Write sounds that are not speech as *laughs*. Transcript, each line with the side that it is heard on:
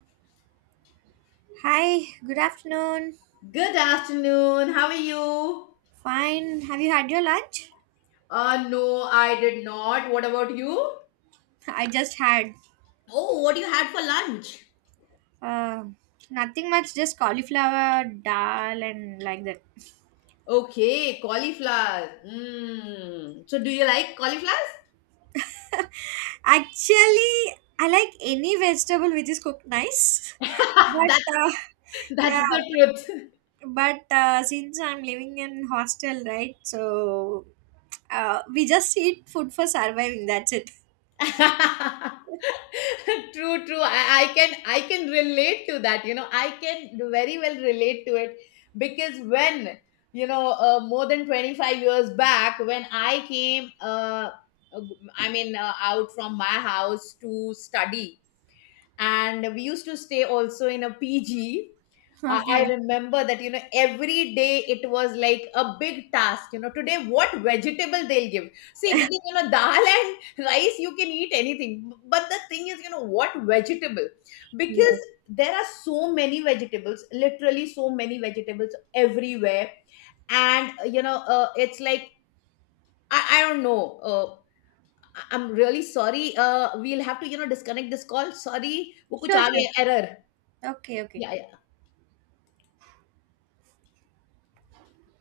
right: Hi, good afternoon.
left: Good afternoon. How are you?
right: Fine. Have you had your lunch?
left: No, I did not. What about you?
right: *laughs* I just had
left: Oh, what you had for lunch?
right: uh, nothing much, just cauliflower, dal, and like that.
left: Okay, cauliflower. Mm. So, do you like cauliflowers?
right: Actually, I like any vegetable which is cooked nice. *laughs*
left: *laughs*
right: But
left: That
right: uh, yeah,
left: that's the
right: but since I'm living in hostel, right? So we just eat food for surviving. That's it. *laughs*
left: truth. *laughs* *laughs* True, true. I can relate to that, I can very well relate to it because when more than 25 years back when I came, uh, I mean, out from my house to study. And we used to stay also in a PG. I
right: Okay.
left: remember that, every day it was like a big task. Today what vegetable they'll give. See, because, dal and *laughs* rice, you can eat anything. But the thing is, what vegetable? Because
right: Yes.
left: there are so many vegetables, literally so many vegetables everywhere. And, it's like, I don't know. I'm really sorry. We'll have to, disconnect this call. Sorry, वो कुछ
right: Sure,
left: आ
right: sure.
left: गया error.
right: Okay, okay.
left: Yeah, I,